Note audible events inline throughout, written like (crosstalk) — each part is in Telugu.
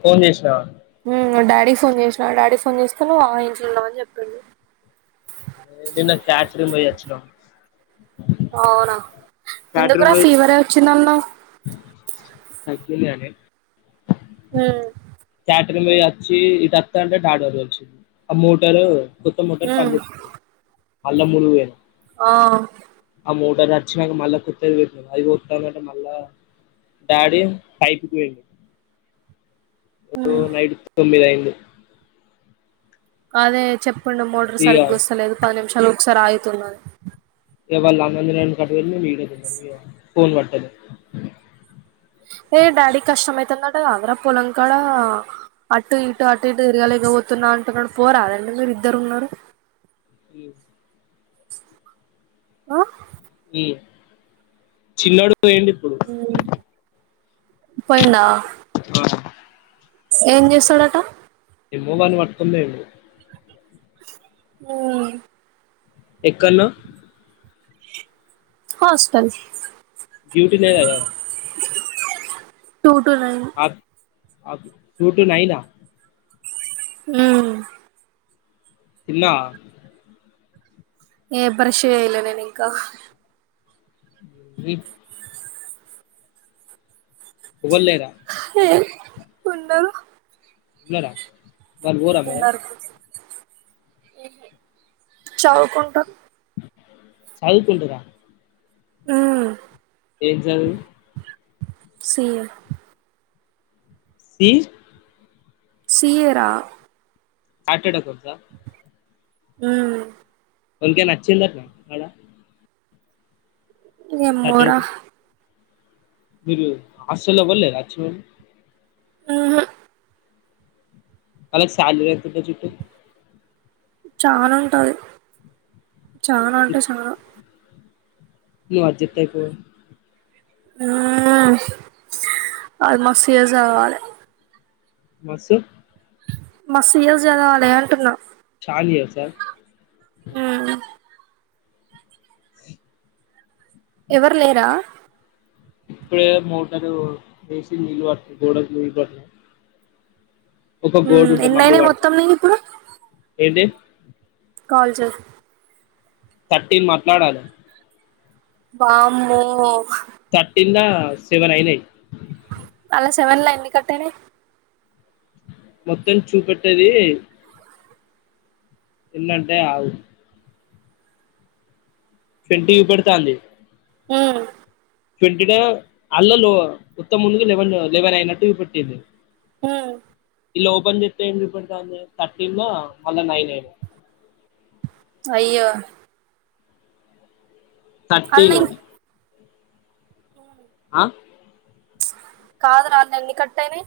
ఫోన్ చేసిన హ్మ్ డాడీ ఫోన్ చేసినా డాడీ ఫోన్ చేస్తా ఆ ఇంట్లో ఉన్నా అని చెప్పిండు మేము కూడ క్యాటరింగ్ పోయి వచ్చినం అవునా ఎందుకు రా ఫీవరే వచ్చింది అన్నావ్ పొద్దునెనే ఆ ప్రొద్దున్నే వచ్చి నత్తాంటే డాక్టర్ వచ్చిండు ఆ మోటరు కొత్త మఠం పని హ్మ్ చేత్తర (unintelligible) ఆ అవి నచ్చినాక మళ్ళా కొత్తావి పెట్టినార్ అవి నత్తన్నాయి అంటే మళ్ళా డాడి పైకిపోయిండు ఓ హ్మ్ నైట్ తొమ్మిది అయిండు కాదే చెప్ రెండు మోటర్ ఇక సరిగ్గా వస్తలేదు పది నిమిష్ మళ్ళీ ఒకసారి అయిల్ తుడవాలి ఎగ వాళమం (unintelligible) దం కట్ట మీడదు ఫోన్ కనపడటం లే ఏ డాడీ కష్టం అయితుందట అధరా పొలం కాడ అటు ఇటు అటు ఇటు తిరగాలేక పోతున్నా అంటున్నాడు పోరా దండి మీరు ఇద్దరు ఉన్నారు ఇగ ఆ చిన్నోడు ఏంటి ఇప్పుడు పోయిందా ఆ ఏం చేస్తాడట పిల్లొల్లని పట్కొని పొయిండ్రు హ్మ్ ఎక్కనో హాస్టల్ డ్యూటీ లేదా రా (unintelligible) టూ టూ నైన్ ఆకు టూ టూ నైన్ ఆహ్ హ్మ్ తిన్నావా ఏ బ్రష్ చేయలే నేను ఇంకా వి ఎవల్లేరా ఉన్నరు ఉన్నారా వాళ్ళు పోరా అ మరి హ్మ్ హు చావు కుంటార్ చదువుకుంటూరా నా ఏం చదువు C A C C A రా అట్టడకు గా హ్మ్ వానికి నచ్చింది అంటనా అడా ఏమో రా మీరు హాస్టల్లో ఎవరు లేరా వచ్చే వాళ్ళు ఆహ వాళ్ళకి శాలరీ ఎంత ఉంటుంది చుట్టూ చానా ఉంటది చానా అంటే చానా ఇయా జితయ్ పో అ అది మస్తు ఇయర్స్ చదవాలె మస్తు మస్తు చదవాలే అంటున్నా చాలా ఇయర్స్ ఆ ఉమ్ ఎవరు లేరా ఇప్పుడే మోటార్ బెసీ నీళ్లు పట్టి గోడకు నిల్లి పట్టినా ఒక గోడ ఉమ్ ఉంటే మమ్మీ ఎన్నయినాయి పడ్తంది మొత్తం నీకు ఇప్పుడు ఏంటి కాల్ చెయ్ థర్టీన్ మాట్లాడాలే బామ్మో థర్టీన్ నా సెవెన్ అఐనా సవన్లైన్ని కట్టేనే మొత్తం చూపెట్టది ఎందంటే ఆవు ఫన్ టీవి పడుతా అంది హ ట్వంటీ అల్ల లో ఉత్తం ముందు లెవెన్ లెవెన్ అయినట్టు పెట్టింది హ ఇలా ఓపెన్ చెప్స్తా ఏం రిప థర్టీన్మా మళ్ళా నైన్ ఎయిట్ అయ్యో థర్టీన్డి అవు ఆ కాదు రాళ్ళు ఎన్ని కట్టయినా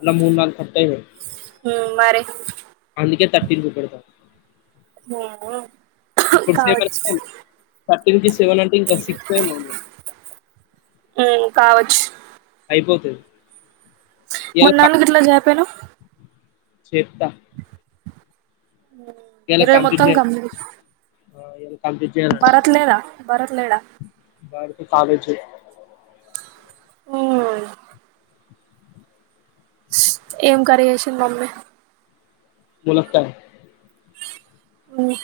అలా మూడు నగు కట్టై మరి అందుకే తప్పపు పెడతాం హ కావచ్చు ఎ సెవెన్ అంటే ఇంకా సిక్స్ అైన్ ఉ ఉమ్ కావచ్చు అయిపోతది మన్నాళ్ళు గి ట్లా జయాపను చెతా ఈరోజు మొత్తం కంప్లీట్ ఆ ఎల్ భరత్లేడా భరత్ లేడా వాడితో కాలేజ్ అయి ఇస్ ఏం కరీ చేసింది మమ్మీ ములక్కాయ ఆ హ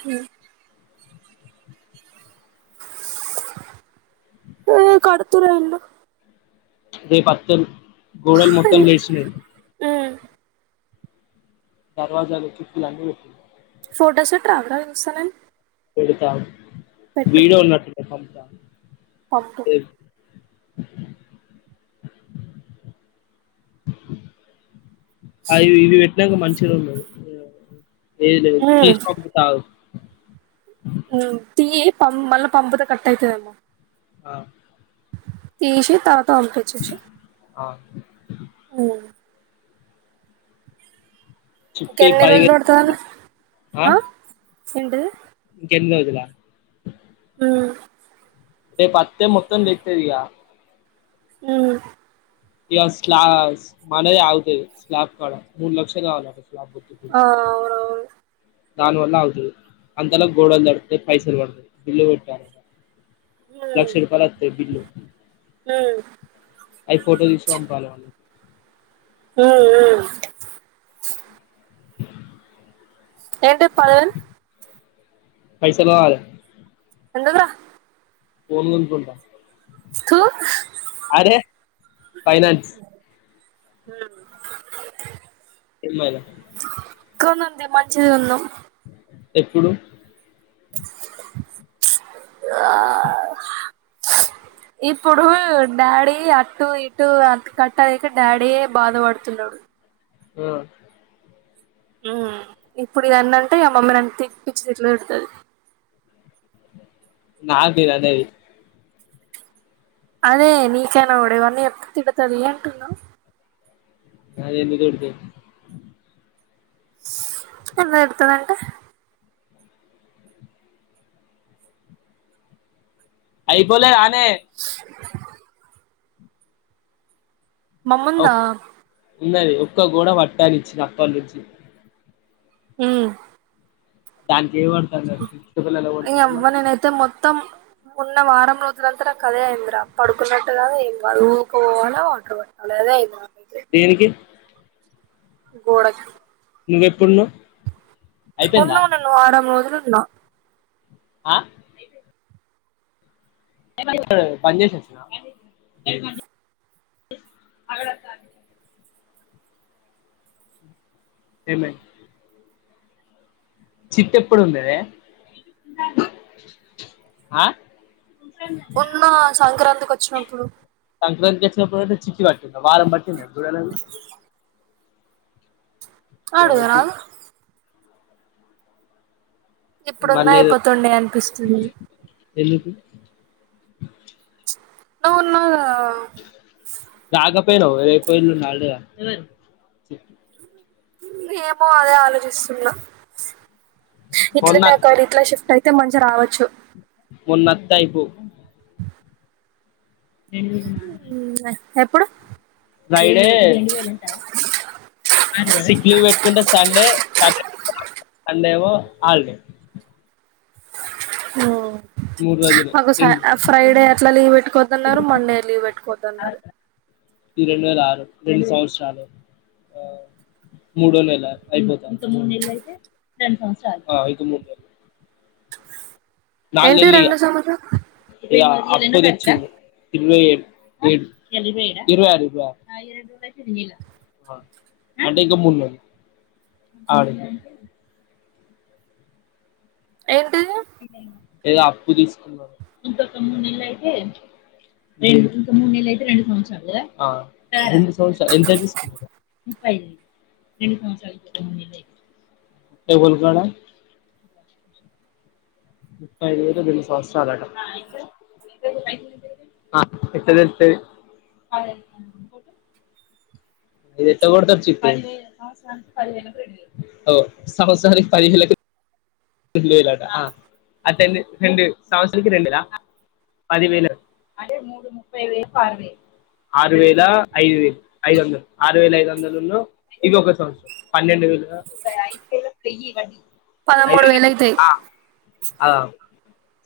ఏ కడుతురన్న రేపతారు గోడల్ మొత్తం లెస్నాయ్ ఉమ్ దర్వాజాలు కిటికీలు అన్ని పెట్టిర్రు ఫోటోస్ పేట్రావరా చూస్తానెం పెడుతా ఆగు విడో ఉన్నట్టుంది పామ్ పంపు అఆ ఇది పెట్నక్క మంచ్ (unintelligible) ఏది లేదు తీసి పంపుతా ఆగు ఉ తీయ్ పం మళ్ళ పంపితే కట్ అయితది ఏమో ఆ తీశి తరువాత పంపించ్చేషయ్ ఆ ఇంకా చిట్టి ఎన్ని రోజులు పడతాళ్లు పదివేలు ఆ అ ఏంటిది ఇంకెన్ని రోజుల మ్ రేపత్తే మొత్తం తేత్తదిగా ఊ ఇగా స్లా మనదే ఆగుతది స్లాప్ కాడా మూడు లక్షలు కావాలట స్లాబ్ ఒత్తుకు ఆ అవునవును దాని వల్ల ఆగుతది అంతల గోడలు తడుస్తాయి పైసలు పడుతది బిల్లు పెట్టాలే హ్మ్ లక్షరూపాయలు అత్తాయ్ బిల్లు హ్మ్ అయి ఫోటో తీశి పంపాలి వాళ్ళకి ఆఆ ఏంటీ (unintelligible) పైసలు కావాలి ఎందుకు రా ఫోన్ కొనుకుంటా తూ అరే ఫైనాన్స్ మ్ ఇ ఎమ్ ఐ లా కొందాం తే మంచిది కొందాం ఎప్పుడు ఆ.. ఇప్పుడు డాడీ అటు ఇటు కట్ట లేక డాడీ యే బాధపడుతున్నాడు ఆ ఊ ఇప్పుడు ఇగా అన్ని అంటే ఇగా మమ్మీ నన్ను తి పిచ్చి తిట్లు తిడుతది నాకు నేను అనేది అదే నీకు అయినా కూడా ఇవన్నీ చెప్తే తిడతది అంటున్న అదే ఎందుకు తిడుతది ఎందుకు తిడతది అంటే అయిపోలేదా నే మమ్ముందా ఉన్నది ఒక్క గోడ వట్టనిచ్చిన అప్పటి నుంచి మ్మ్ హ్ దానికి ఏమంటంది అది చెపు కళలు ఇంగ కంటందా అవ్వ మరి నేనైతే మొత్తం ఉన్న వారం రోజులంతా నాకు అదే అయిందిరా పడుకున్నట్టుగాదు ఏం కాదు ఊరికిపోవాలా వాటర్ పట్టాల అదే ఉంది నాకు దేనికి గోడ కి నువ్వెప్పుడు ఉన్నావ్ ఉండుడు నువ్వు వారం రోజులు నో ఆ ఇప్పుడు బంద్ చేసి వచ్చినవా అగడాత్తంది ఏమైంద్ చిట్టెప్పుడు వుందే ఆ మొన్న సంక్రాంతికి వచ్చినప్పుడు లేకపోతే చిట్టీ కట్టు ఇంక వారం పట్టిందా జువేల్లారి వద్దు అడుగారాదు ఇప్పుడున్నా మళ్ళీ ఏదో అయిపోతుండే అనిపిస్తుంది ఎందుకు (inaudible) నువ్వు ఉన్నావ్ కదా ఆ అ పోయిరాపో రేపు ఎల్లుండి హాలిడే అని చెప్పు ఏమో అదే ఆలోచిస్తున్నా మొన్న ఇట్లనే ఒకైనా ఇంట్లకి షిఫ్ట్ అయితే మంచిగ రావ వచ్చు మొన్న అత్తే ఐపోవ్ రెండు వేల నాలుగు అయిపోయి ఎప్పుడు ఫ్రైడే సిక్లీవ్ పెట్టుకుంటే సండే సాటర్డే సండేమో హాలిడే ఉహ్ మూడు రోజులు మాకు ఈ ఫ్రైడే అట్ల లీవ్ పెట్టుకోవద్దన్నారు. మండే లీవ్ పెట్టుకోవద్దన్నారు ఈ రెండు వేల ఆరు రెండు సంవత్సరాలు ఆ మూడో నెల అయిపోతంది ఇంక మూడు నెలలు నాలుగు ఏంటి నెలలు ఇగ. రెండు సంవత్సరం ఇగ అప్పు తెచ్చింది ఇరవై ఏడు ఏడ్ ఇరవై ఆరు గా ఆ అంటే ఇంక మూడు నెలలు ఆ ఏంటి అప్పు తీసుకున్న ఆ రెండు సవంత్సరాలు ఎంతకు తీసుకున్న ముప్పై రెండు చాలా ముప్పై ఐదు వేలకు గిన్ని సంవత్సరాలటా ఆ ఎట్లా తెలుత్తది అది ఎట్ల కొడతారు చిట్టి ఆ సంవత్సనికి పదిహేలు అయితే రెండు వేలు అట ఆ అట్టండే రెండు సంవత్సరాలకి రెండేల ఆ పదివేలు ఆరువేల ఐదు ఐదు వందలు ఆరు వేల ఐదు వందలు ను ఇది సంవత్సరం పన్నెండు వేలు పదమూడు వేల ఆ ఆ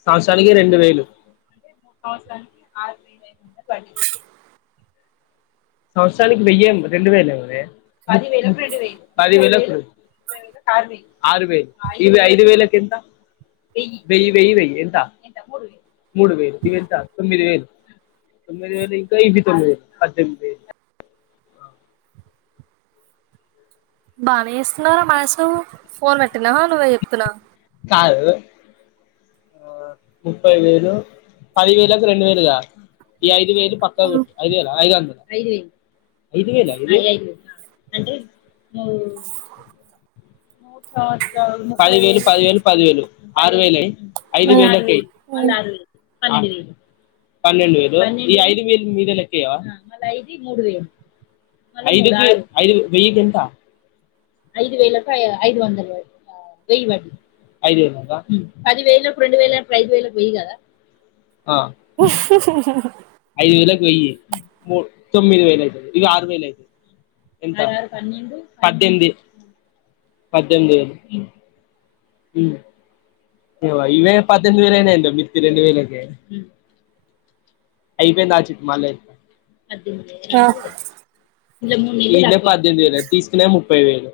సంవత్సరానికి రెండు వేలు సంవత్సరానికి వెయ్యి ఏమో రెండు వేలేమొనే పది వేలు అప్పుడు ఆరు వేలు ఇవి ఐదు వేలకెంత వెయ్యివెయ్యి వెయ్యి ఎంత మూడు వేలు ఇది ఎంత తొమ్మిది వేలు తొమ్మిది వేలు ఇంటు ఇవి తొమ్మిది వేలు పద్దెనిమిది వేలు బానే చేస్తున్నారా మయిసు ఫోన్ పెట్టినవా నువ్వే చెప్పు తిన్నా ఆ ఎవే ముప్పై వేలు పది వేలకు రెండు వేలుగా ఈ ఐదు వేలు పక్కకి పెట్టి ఐదు వేల అయిగానీ ఐదు వందలు ఇవి పదివేలు పదివేలు పదివేలు ఆరు వేలయి ఐదు ఉ వేలకేయ్ ఉ ఆ పన్నెండు వేలు ఈ ఐదు మీద లెక్కేయవ ఐదుకి ఐదుకి వెయ్యి కెంత ఐదు వందలు వెయ్యి వడ్డీ మ్ పది వేలకు రెండు వేలు అంటే ఐదు వేలకు వెయ్యి కాదా (inaudible) ఐదు వేలకు వెయ్యి మూ తొమ్మిది వేలు అయితది ఇగ ఆరు వేలు అయితది ఎంత పద్దెనిమిది పద్దెనిమిది వేలు ఉమ్ ఇగో ఇవే పద్దెనిమిది వేలయింది మితికి రెండు వేలకే అయిపోయింద ఆచిట్ మళ్ళ పద్దెనిమిది ఆ వేలంటే వెే పద్దెనిమిది వేలు అ తీసుకునే ముప్పై వేలు